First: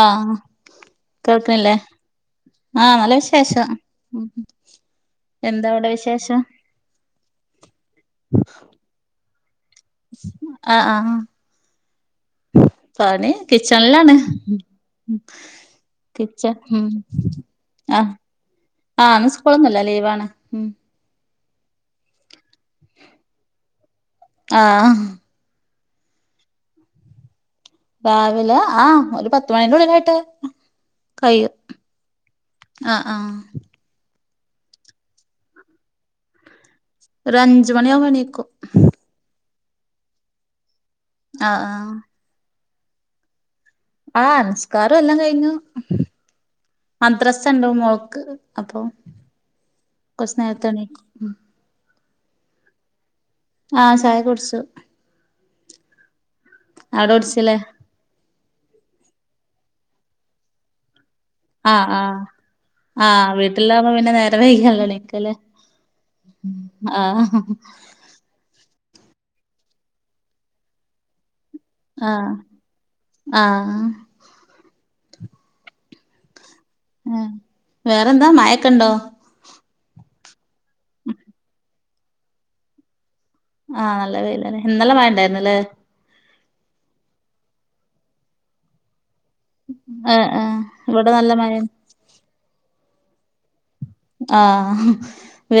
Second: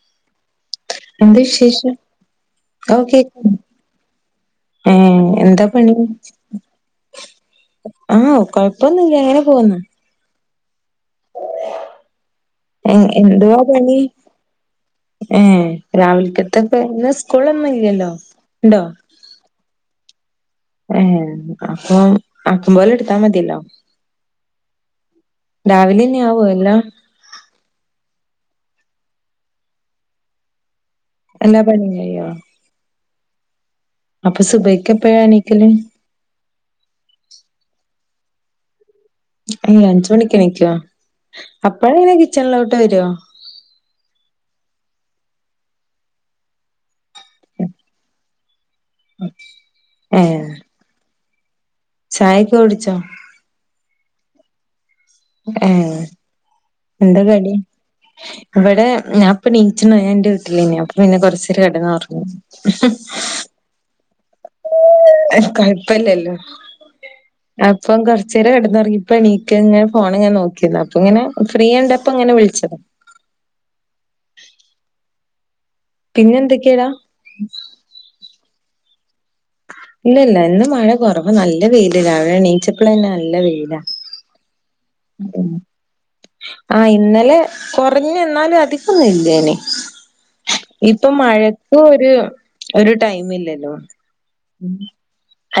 ആഹ് എന്താ കേൾക്കണില്ലേ വിശേഷം ഓ ആഹ് നല്ല കേക്ക് വിശേഷം ഉം ഏ എന്താ അവിടെ പണി വിശേഷം ആഹ് കൊയപ്പോന്നൂല്ല്യ അങ്ങനെ പോകുന്ന അ അഹ് ഏഹ് പണി എന്തുവാ പണി? കിച്ചൺലാണ് മ് ഏഹ് കിച്ച രാവിൽക്കത്തൊക്കെ ഉം ഇന്ന് സ്കൂളൊന്നും ആ ഇല്ലല്ലോ. ഇണ്ടോ? ആഹ് ഇന്ന് സ്കൂളൊന്നുംല്ല ലീവാണ് മ് അപ്പോം ആക്കംമ്പോലെ ഇടുത്താ മതിലൊ ആഹ് രാവിലെന്ന്യ ആവോ എല്ലാം രാവിലെ ആഹ് ഒരു പത്തുമണീന്റെ ഉള്ളിലായിട്ട് എല്ലാപണിംകയ്യോ ആ അപ്പൊ സുബയ്‌ക്കെപ്പയ എണീക്കല് ക്കോ ഏ അഞ്ച് മണിക്ക് എണിക്കുവ ആഹ് അപ്പഴ ങ്ങനെ കിച്ചണിലോട്ട് വരോ ആഹ നിസ്കാരോം എല്ലാം കഴിഞ്ഞു മദ്രസണ്ടാവും മോള്ക്ക് അപ്പൊ കൊറച്ച് നേരത്തേണീക്കും ചായക്കൊടിച്ചോ ആഹ് ചായ കുടിച്ചു ഏ അവിടെ എന്ത കടി കുടിച്ചില്ലേ ഇവിടെ ഞാനിപ്പോ നീചന് ഞാൺ എന്റെ വീട്ടിലേർന്ന് പിന്നെ കൊറച്ചേരം ആഹ് ആഹ് എടന്നൊറങ്ങി ആഹ് വീട്ടിലാവുമ്പോ പിന്നെ നേരം വൈകിയല്ലോ എണീക്കല് കൊഴപ്പല്ലല്ലോ ആഹ് അപ്പോം കൊറച്ചേരം എടന്നൊറങ്ങി ഇപ്പണീക്കാ ഇങ്ങനെ ഫോണ് ങ്ങനെ നോക്കിയ അപ്പൊ ഇങ്ങനെ ഫ്രീ ണ്ടപ്പോ ആഹ് ഇങ്ങനെ വിളിച്ചതാ ആഹ് പിന്നെ എന്തൊ ഹ് വേറെന്താ മഴക്കണ്ടോ ഇല്ല ഇല്ല ഇന്ന് മഴ കൊറവ് നല്ല വെയില് രാവിലെ എണീച്ചപ്ലന്നെ ആഹ് നല്ല വെയിലന്നെ ഇന്നലെ മഴ ണ്ടാർന്നില്ലേ ആ ഇന്നലെ കോറഞ്ഞ ന്നാലും അധിക്കൊന്നുൽ ങ്ങനെ ആഹ് ആഹ് ഇപ്പൊ ഇവിടെ നല്ല മഴ മഴക്ക് ഒരു ഒരു ടൈം ഇല്ലല്ലോ ആഹ്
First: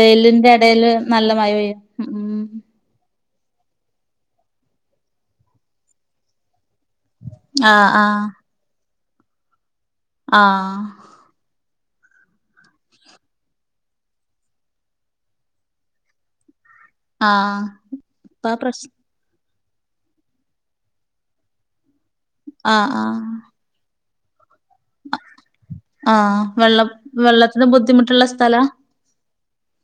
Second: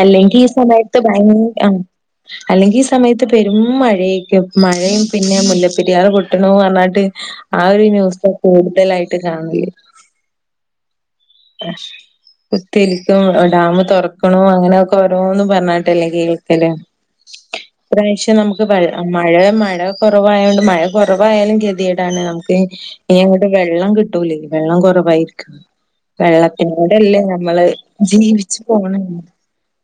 അല്ലെങ്കി ഈ എടേല് സമയത്ത് ഭയ നല്ല മഴ പെയ്യും ആഹ് ഉം അല്ലെങ്കി ഈ സമയ പേരും മഴയേക്ക് മഴയും പിന്നെ മുല്ലപ്പെരിയാറ് പൊട്ടണതും പറ ആ ഒരു ആഹ് ആഹ് ന്യൂസ് കൂടുതലായിട്ട് കാണല് ആഹ് ഹ് കുത്തിരിക്കും ഡാം തുറക്കണോ അങ്ങനെയൊക്കെ ഓരോന്ന് പറഞ്ഞാട്ടല്ലേ കേൾക്കല് ആഹ് ഇപ്രാവ്ശ്യം ഇപ്പാ നമ്മുക്ക് മഴ പ്രശ് മഴ മഴ കുറവായണ്ട് മഴ കൊറവായാലും കെത്യേടാണ് നമുക്ക് ആഹ് ആഹ് ഇനി അങ്ങോട്ട് വെള്ളം കിട്ടൂലെ ലെ വെള്ളം കൊറവായിരിക്കും ആഹ് വെള്ളം വെള്ളത്തിനോട്ല്ലേ നമ്മള് വെള്ളത്തിന് ബുദ്ധിമുട്ടുള്ള ജീവിച്ചു സ്ഥലാ പോണെ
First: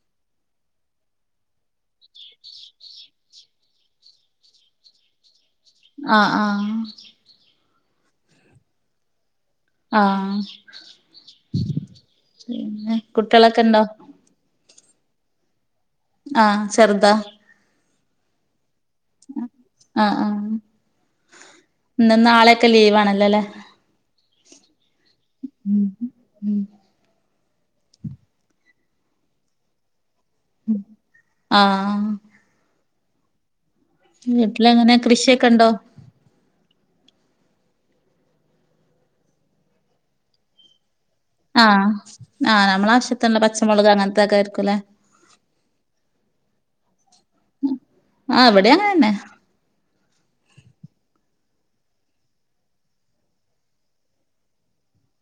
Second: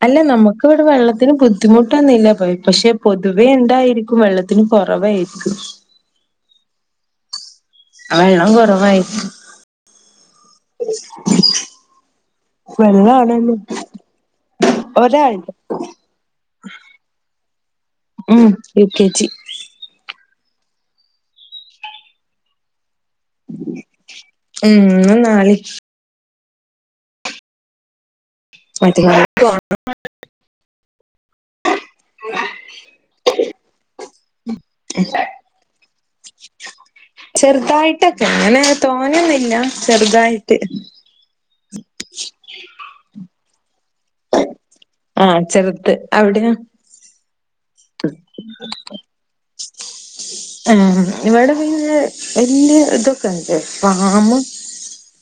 അല്ല നമുക്ക് ഇവടെ വെള്ളത്തിന് ബുദ്ധിമുട്ടൊന്നില്ല പോയി പക്ഷെ പൊതുവെ ഇണ്ടായിരിക്കും വെള്ളത്തിന് കൊറവേയ്ക്കും ആഹ് ആഹ് ആഹ് ള്ളം കൊറവായിരിക്കും ആഹ് പിന്നെ വെള്ളം ആണെങ്കി കുട്ടികളൊക്കെ ഇണ്ടോ ഒരാള്ണ്ട് ആഹ് ചെറുതൊ ഉം യു കെ ജി അഹ് ആഹ് ഇന്നും നാളെക്കെ ലീവ് ആണല്- ഉം ഇന്നും നാളി ഉം ഉം മാറ്റനാളെക്ക് ഓട്ട് പോകാനുള്ള ആ [inaudible] വീട്ടില് എങ്ങനെ കൃഷിയൊക്കെ ഉണ്ടോ ചെറുതായിട്ടൊക്കെ അങ്ങനെ തോനെന്നില്ല ചെറുതായിട്ട് ആ ആ നമ്മള് ആവശ്യത്തിനുള്ള പച്ചമുളക് അങ്ങനത്തക്കെ ആരിക്കുംല്ലേ ആ ചെറുത് അവിടെയ ആ ഇവിടെ അങ്ങന്നെ തന്നെ [inaudible] ആ ഇവിടെ പിന്നെ വല്യ ഇതൊക്കെണ്ട് ഫാമും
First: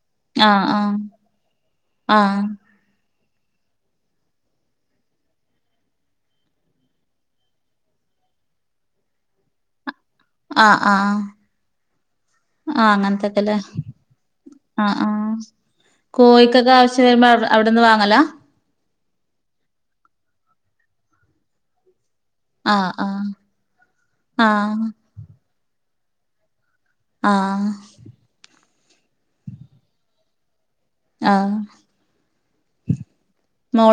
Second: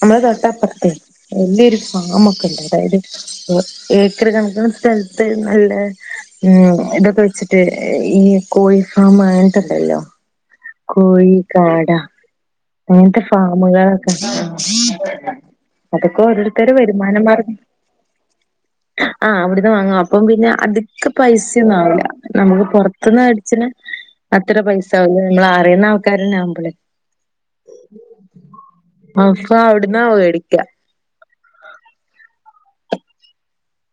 നമ്മള് ആഹ് തൊട്ടപ്പറത്തേ ആഹ് വലിയ ഒരു ഫാമ് ആഹ് ഒക്കെ ഉണ്ട് അവിടെ ഏക്കർ കണക്കന് സ്ഥലത്ത് നല്ല ഉം ഇതൊക്കെ വെച്ചിട്ട് ഈ കോഴി ഫാം ആ ഉണ്ടല്ലോ ആഹ് ആഹ് കോഴിക്കാട ആഹ് അങ്ങനത്തെ അങ്ങനത്തൊക്കെല്ലേ ഫാമുകളൊക്ക ആ ആഹ് ആഹ് അതൊക്കെ കോഴിക്കൊക്കെ ഓരോരുത്തരുടെ ആവശ്യം വരുമാന വരുമ്പോ അവി മാർഗ അവിടുന്ന് വാങ്ങലാ ആ അവിടന്ന് വാങ്ങും അപ്പം പിന്നെ അടുത്ത് പൈസ ഒന്നും ആവില്ല നമുക്ക് ആഹ് പുറത്തന്ന് ആഹ് മേടിച്ചന് അത്ര ആഹ് പൈസ ആവും നമ്മൾ അറിയുന്ന ആൾക്കാരന്നെ ആവുമ്പളെ ആ അപ്പൊ അവിടന്ന മേടിക്ക ആ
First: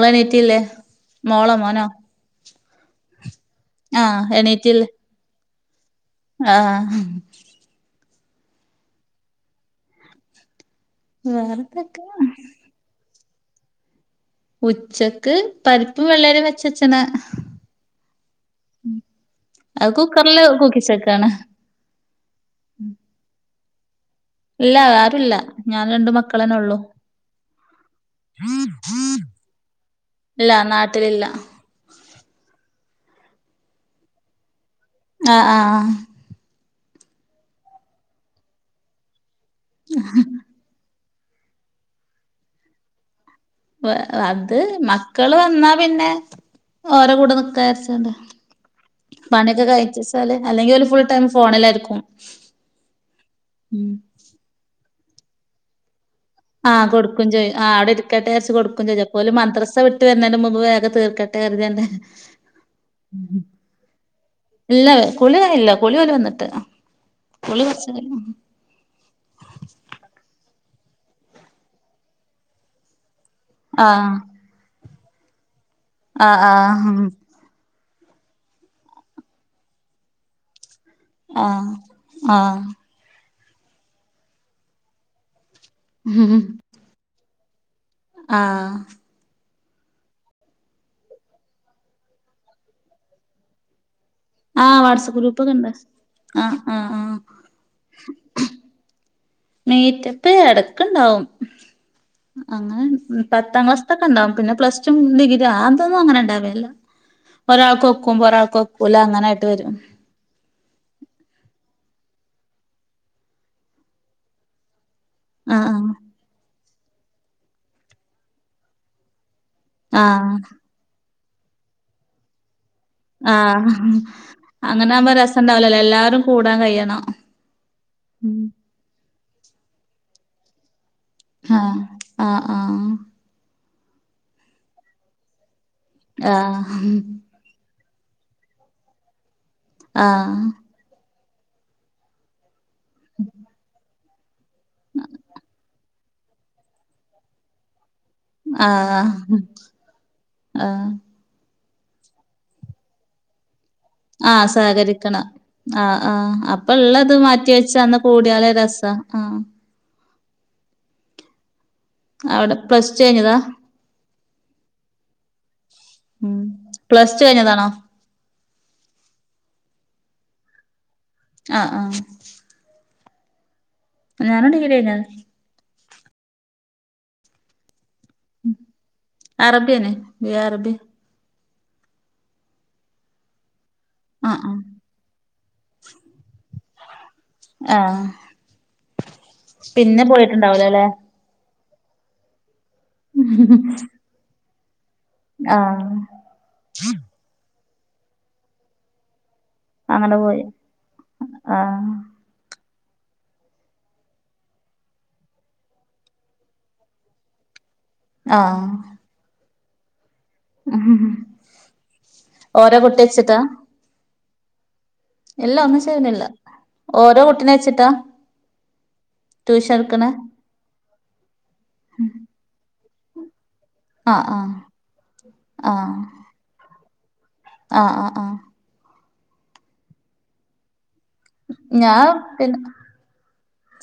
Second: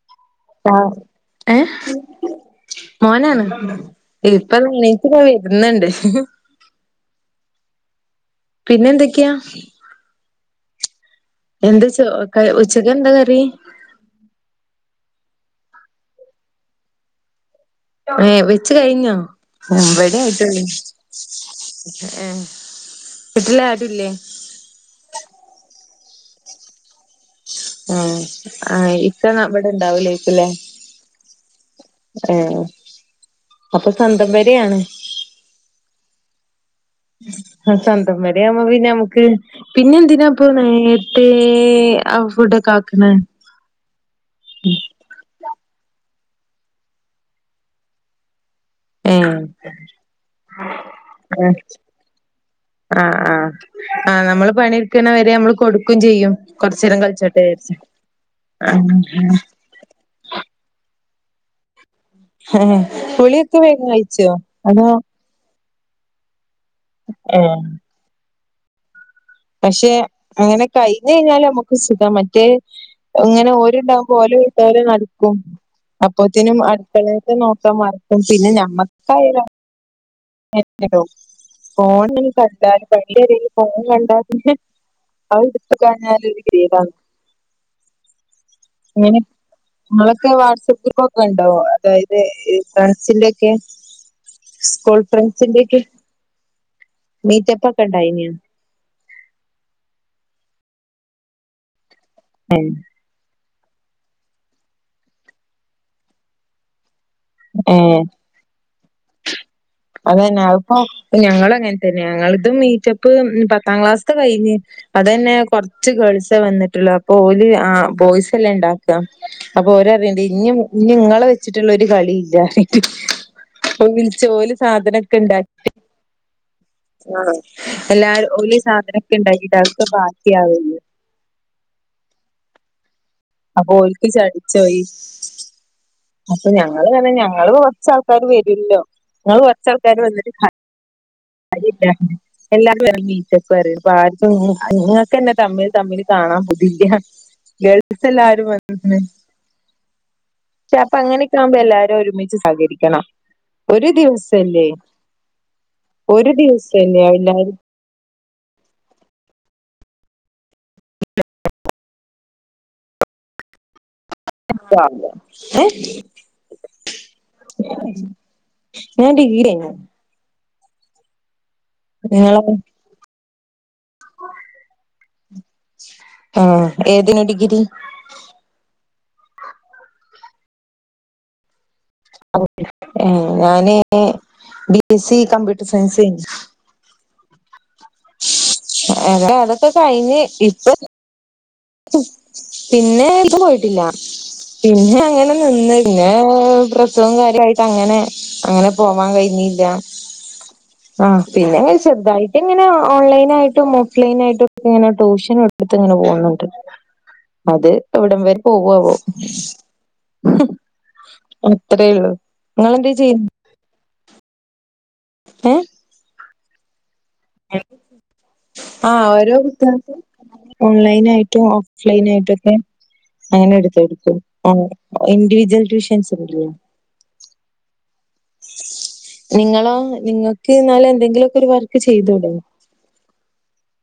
എണിറ്റ ആ ഏ മോനാണ് ഉം ഇപ്പം നിക്ക് വരുന്നുണ്ട് ആ പിന്നെ എന്തൊക്കെയാ എന്ത് വേറെന്തൊക്കെ ചോ ക ഉച്ചക്ക് എന്താ കറി ഉച്ചക്ക് പരിപ്പ് വെള്ളരി വച്ചച്ചന ഏ വെച്ച് കഴിഞ്ഞോ അത് ഒമ്പതര കുക്കറില് ആയിട്ടേ ഉള്ളു കൂക്കിച്ചക്കാണ് ഏ വിട്ടില്ല രണ്ടു മക്കളന്നെ ഉള്ളൂ ആ ആ ഇക്ക അവിടെ ഉണ്ടാവും ഇപ്പില്ലെ ഇല്ല നാട്ടിലില്ല ആ അപ്പൊ സന്തം പെരയാണ് ആ ആ ആ ആ സ്വന്തം പെരയാകുമ്പോ പിന്നെ ഞമ്മക്ക് പിന്നെന്തിനാപ്പം നേ ഏ അവുടെ കാക്കണ [unintelligible] അത് മക്കള് വന്നാൽ പിന്നെ ഓരെകൂടെ നിക്കാവിചാരിച്ചണ്ടാ ഏഹ് പണിയൊക്കെ കഴിച്ച്വച്ചാല് അല്ലെങ്കിൽ ഓല് ഫുൾടൈം ഫോണിലായിരിക്കും ആ-ആ ഉം ആ നമ്മള് പണിയെടുക്കണവരെ നമ്മള് കൊടുക്കയും ചെയ്യും ആഹ് കൊറച്ചേരം കളിച്ചോട്ടെ കൊടുക്കുംചെയ്യും ആ വിചാരിച്ച് അവിടെരിക്കട്ടെ വിചാരിച്ച് ആഹ് കൊടുക്കുംചെയ്യും അപ്പോര് മദ്രസ്സ വിട്ട് വരുന്നതിന് മുമ്പ് വേഗം തീർക്കട്ടെ കരുതിയാണ്ട് ഹെ-ഹേ വിളിയൊക്കെ വേഗം കയിച്ചോ അതോ കുളിയോര് വന്നിട്ട് ഏഹ് കുളി കുറച്ച്നേരം പക്ഷെ അങ്ങനെ കഴിഞ്ഞ്കഴിഞ്ഞാൽ നമുക്ക് സുഖാ മറ്റേ അങ്ങനെ ആഹ് ഓര്ണ്ടാവുമ്പോ ഓല് വീട്ട്കാര്യം നടക്കും അപ്പത്തിനും ആഹ് അടുക്കളയക്കെന്നോ ഇക്ക മറക്കും പിന്നെ ഞമ്മക്കായാലോ ആഹ് ഉം ഫോണിനി ആഹ് കണ്ടാല് ആഹ് വഴിയരികി ഫോൺകണ്ടാപിന്നെ അതെടുത്ത്‌ കഴിഞ്ഞാലൊരു കിരീടാണ് ആഹ് നിങ്ങളൊക്കെ വാട്സപ്പ് ഗ്രൂപ്പൊക്കെണ്ടോ അതായത് ഫ്രണ്ട്സിന്റോക്കെ ആഹ് വാട്സപ്പ് ഗ്രൂപ്പൊക്കെണ്ട് ആ-ആ-ആ മീറ്റപ്പ് ഒക്കെ ഉണ്ടായിനോ മീറ്റപ്പ് ഇടക്കുണ്ടാവും ഏഹ് അങ്ങനെ പത്താം ക്ലാസ്ത്തൊക്കെണ്ടാവും പിന്നെ പ്ലസ് ടും ഡിഗ്രിം ആ അതൊന്നും അങ്ങനെണ്ടാവില്ല ഏഹ് അങ്ങനായിട്ട് വരും അതന്നെ അതിപ്പൊ ഞങ്ങളും അങ്ങനെ തന്നെ ഞങ്ങളിത് മീറ്റപ്പ് പത്താം ക്ലാസ്ത്തെ കഴിഞ്ഞ് അതന്നെ ആഹ് കുറച്ച് ഗേൾസേ വന്നി ട്ടുള്ളെ അപ്പോല് ആ ബോയ്സെല്ലേണ്ടാക്ക അപ്പൊ ഓരറയിണ്ട് ആഹ് ഇന്നി ഇങ്ങളെ വച്ച് വച്ചിട്ടുള്ളൊരു കളിയില്ല പറഞ്ഞിട്ട് ആഹ് ആഹ് ഇപ്പവിളിച്ചോല് അങ്ങനാവുമ്പോ സാധനൊക്കെണ്ടാക്കി രസണ്ടാവൂലല്ലോ എല്ലാരും കൂടാൻ കഴിയണം ആഹ് എല്ലാരും ഓല് സാധനൊക്കെണ്ടാക്കിട്ട് അതെക്കെ ബാക്കിയാവ്ണ്ട് ആഹ് ആഹ്-ആഹ് അപ്പൊ ഓല്ക്ക് ചടിച്ചോയി അപ്പൊ ആഹ് ഞങ്ങള്പറഞ്ഞാ ഞങ്ങള് കൊറച്ചാൾ ക്കാർ വരുല്ലോ ഞങ്ങള് കൊറച്ചാൾക്കാര് വന്നിട്ട് ആഹ് കര്യില്ല എല്ലാവരും ഇറങ്ങി സെസെക്യുറെയ്തു അപ്പാർക്കും നോ ഇങ്ങക്കെന്നെ തമ്മിൽ തമ്മിൽ കാണാൻ പൂതിയില്ല ഗേൾ സെല്ലാരും വരുംന്ന് ആഹ് ആഹ് ചെലപ്പങ്ങനെയെക്കാകുമ്പോ എല്ലാരും ഒരുമിച്ച് സഹകരിക്കണം ഒരു ആഹ് ദിവസല്ലേ സഹകരിക്കണം ഒരു ആഹ്-ആഹ് ദിവസല്ലേ അപ്പൊള്ളത് എല്ലാരും മാറ്റിവെച്ചന്ന് കൂടിയാലെ രസാ ആഹ് അവിടെ പ്സ് ടു കഴിഞ്ഞതാ [inaudible] ഏ ഉം പ്ലസ് ടു കഴിഞ്ഞതാണോ ഞാഡിഗ്രി കയിഞ്ഞു ആഹ്-ആഹ് നിങ്ങളോ ഞാനും ഡിഗ്രി കയിഞ്ഞതാ ആഹ് ഏതിന് ഡിഗ്രി അറബിയെന്നെ ഈ അറബി ഏഹ് ഞാന് ആഹ് ആഹ് B S C computer science കയിഞ്ഞ് ആഹ് അന്റതൊക്കെ പിന്നെ കഴിഞ്ഞ് ഇപ്പൊ പോയിട്ടുണ്ടാവൂലല്ലേ പിന്നെ ഇത്പോയിട്ടില്ല പിന്നെ അങ്ങനെ നിന്ന് ആഹ് പിന്നെ പ്രസവം കാര്യയിട്ട് അങ്ങനെ അങ്ങനെ പോവാൻ കയിഞ്ഞില്ല അങ്ങനെ പോയി ആ പിന്നെ ആഹ് ചെർതായിട്ടിങ്ങന ഓ ഓൺലൈനായിട്ടും ഓഫ്‌ലൈനായിട്ടുക്കെങ്ങനെ ട്യൂഷനെടുത്ത് ഇങ്ങനെ പോകുന്നുണ്ട് അത് എവിടംവരെ ആഹ് പോവാവോ ഹ്മ് അത്രേള്ളു ഓരോ നിങ്ങളെന്തെ കുട്ടി ചെയ്യുന്നെ വെച്ചിട്ടാ ഇല്ല ഏ ഒന്നുംചെയ്യുന്നില്ല ഓരോ കുട്ടിനെച്ചിട്ടാ ആഹ് ഓരോ കുട്ടികൾക്കും ഓൺലൈനയിട്ടും ഓഫ്‌ലൈനായിട്ടും ഒക്കെ അങ്ങനെ എടുക്കും ആഹ് ആഹ് ഇൻിവിജൽ ആഹ് ട്യൂഷൻ സെന്റർൽ ആഹ് ആഹ് ആഹ് നിങ്ങളോ നിങ്ങൾക്ക് എന്നാല് എന്തെങ്കിലൊക്കെ ഒരു വർക്ക് ചെയ്തൂടെ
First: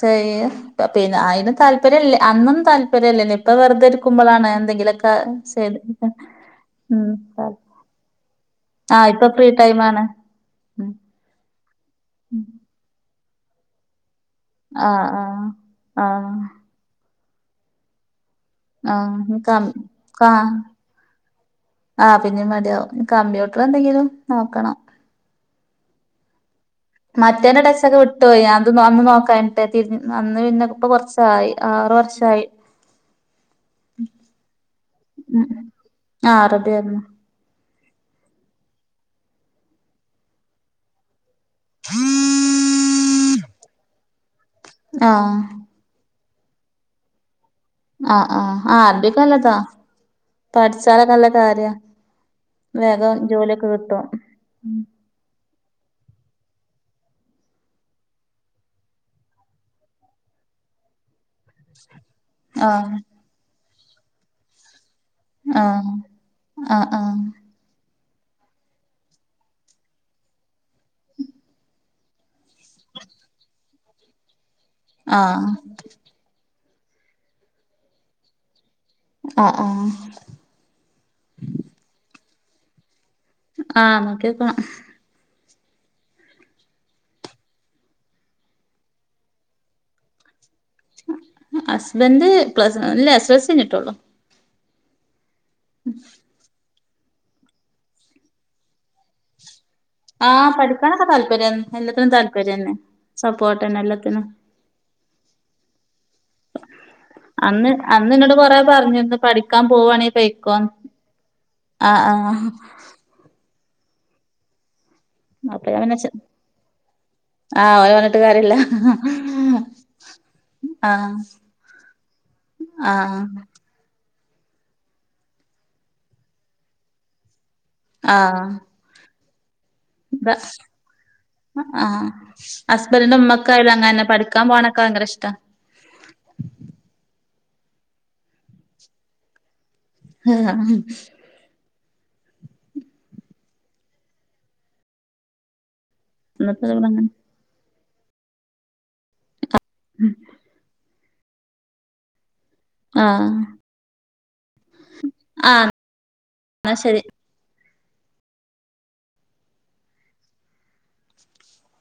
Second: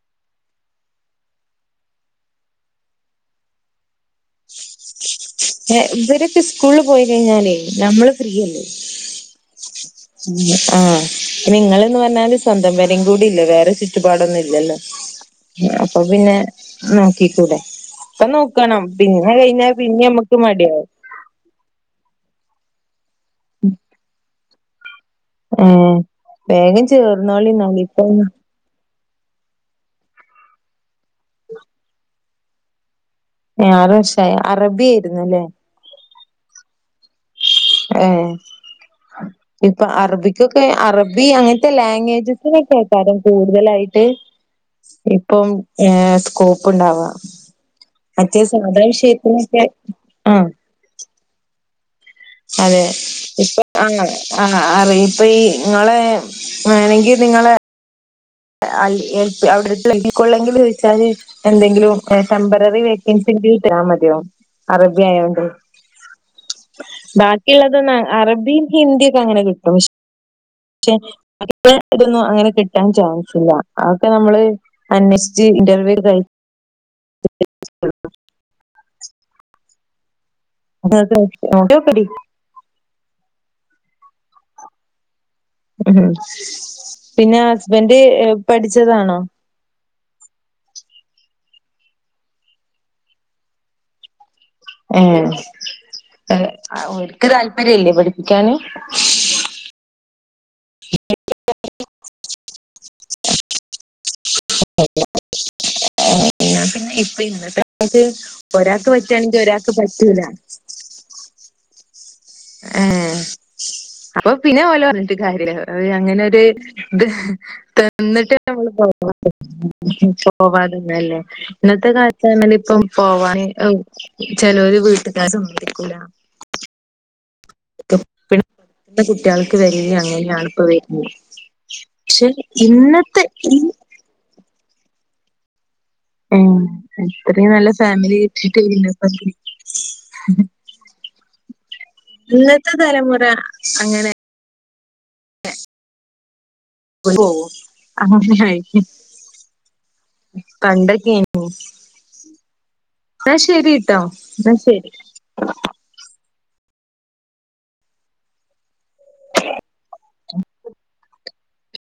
ചെയ്യ് പ്പ പിന്നെ അയിന് താല്പര്യല്ലേ അന്നൊന്നു താല്പര്യ ല്ലേനി പ്പൊ വെർതെര്ക്കുമ്പൊളാണ് എന്തെങ്കിലൊക് ഇവരൊക്കെ സ്കൂൾല് പോയി ഉം കയ്ഞ്ഞാലേ നമ്മള് ഫ്രീയല്ലേ ആഹ് ഇപ്പൊ ഫ്രീ ടൈം ആണ് നിങ്ങള്ന്ന് പറഞ്ഞാല് സ്വന്തം പൊരേ കൂടി ഇല്ല വേറെ ചുറ്റു പാടൊന്നുല്ലല്ലോ ആഹ് ആഹ് അപ്പൊ ആഹ് പിന്നെ നോക്കിക്കൂടെ ഇപ്പം നോക്കണം ആഹ് പിന്നെ ഇൻക്ക് കയ്ഞ്ഞാ പിന്നെ നമ്മക്ക് മടിയവും ആ പിന്നെ മടിയാവും കമ്പ്യൂട്ടറ് എന്തെങ്കിലും നോകണം ഏ മറ്റേന്റെ ടച്ച് ഒക്ക വിട്ടോയൊ അത് നോ ന്ന് നോക്കാൻട്ട തിര് അന്ന് പിന്നെ പ്പ കൊർച്ചായി ആറു വർഷായി ഏ ആറു വഷായൊ അറബി ആയിരുന്നു അല്ലേ ആ അറബിയാര്ന്നു ഏ ഇപ്പൊ അറബിക്കൊക്കെ അറബ് ബി അങ്ങൻത്തെ ലാങ്ങെജസിനൊക്കെകാരം കൂടുതലായിട്ട് ആഹ് ഇപ്പം ഏ സ്കോപ്പ് ഉണ്ടവാ ആഹ് മറ്റെ ആഹ് ആഹ് സാധാ അറബിക്ക് നല്ലതാ വിഷയത്തിനൊക്കെ ആഹ് പഠിച്ചാലൊക്കെ നല്ല കാര്യാ അതെ വേഗം ഇപ്പ ജോലിയൊക്കെ കിട്ടും ആ ആ അറി ഇപ്പൊ ഈ ങ്ങളെ വേണെങ്കി നിങ്ങളെ അ എൽപി അവ്ടെ കൂളെങ്കി വിൾച്ചാൽ എന്തെങ്കിലും ടെമ്പററി ആഹ് വേക്കൻസിങ്കിൽ തെരാൻ മതിയാവും അറ ബ്യായൊണ്ട് ആഹ് ആഹ് ആഹ് ബാക്കിള്ളതൊന്ന അറബിം ഹിന്ദി ക്കെ അങ്ങനെ കിട്ടും കഷ് ക്ഷെ ഇപ്പോ തൊന്നും അങ്ങനെ കിട്ടാൻ ചാൻ ല്ല അഒക്കെ നമ്മള് അന്വേശ്ച്ച് ആഹ് ഇന്റർവ്യൂ കയ് [inaudible] ആ ആ ആ നോക്ക്യോക്ക ഉം പിന്നെ ഹസ്ബൻഡ് പഠിച്ചതാണോ ഹസ്ബൻഡ് പ്ലസ് ല്ല എസ്സൽസി അയ്ഞ്ഞിട്ടോള്ളു ഏ ആ ഒൽക്ക് താല്പര്യല്ലേ പഠിപ്പിക്കാന് ആഹ് പഠിക്കാനൊക്കെ താല്പര്യം എല്ലാത്തിനും താല്പര്യെന്നെ സപ്പോർട്ടെന്നെ എല്ലത്തിനും നാൻ പിന്നെ ഇപ്പ ഇന്നത്തെ അന്ന് കാൽത് അന്ന് ഇന്നോട് കൊറേ ഒരാക്ക് പറഞ്ഞിരുന്നു പറ്റാണെങ്കി പഠിക്കാൻ ഒരാക്ക് പോവാണെ പറ്റൂല പൊയ്ക്കോന്ന് ആഹ് ആഹ് ഏ അപ്പൊ പിന്നെ ഓല ട്ട് കാര്യല്ലല്ലോ അപ്പൊ ഞാൻ അത് പിന്നെ ചെ അങ്ങനൊര് ത് ആഹ് ഓലെ പറഞ്ഞിട്ട് തന്ന്ട്ട് കാര്യല്ല നമ്മള് പൊവാണ്ട ആഹ് പോവാതന്നല്ലേ ന്നത്തെ കാൽത്താണെല് ഇപ്പം ആഹ് പോവാണി എം ചെലോര് വീട്ട്കാര് സമ്മയ്ക്കൂല ക്ക്‌ ആഹ് [unintelligible] കുട്ട്യൾക്ക് വെ [unintelligible] ബ അങ്ങനെയാണ് പ്പൊ വര്ന്നത് ആഹ് ഹസ്ബന്ഡന്റെ ഈ ഉമ്മക്കായാലും അങ്ങനെന്നെ പഠിക്കാൻ പോണൊക്കെ ഭയങ്കര ഇഷ്ട ഏ ഇത്രയും നല്ല ഫാമിലി കിട്ടിട്ടല്ലെ ആ ന്നത്തെ തലമുറ അങ്ങനെ എ ന്നത്തെ ത അ കണ്ടെക്കെക്കൊ ആഹ് എന്ന ശരി ട്ടോ എന്ന ശരി ആ ശരി [unintelligible]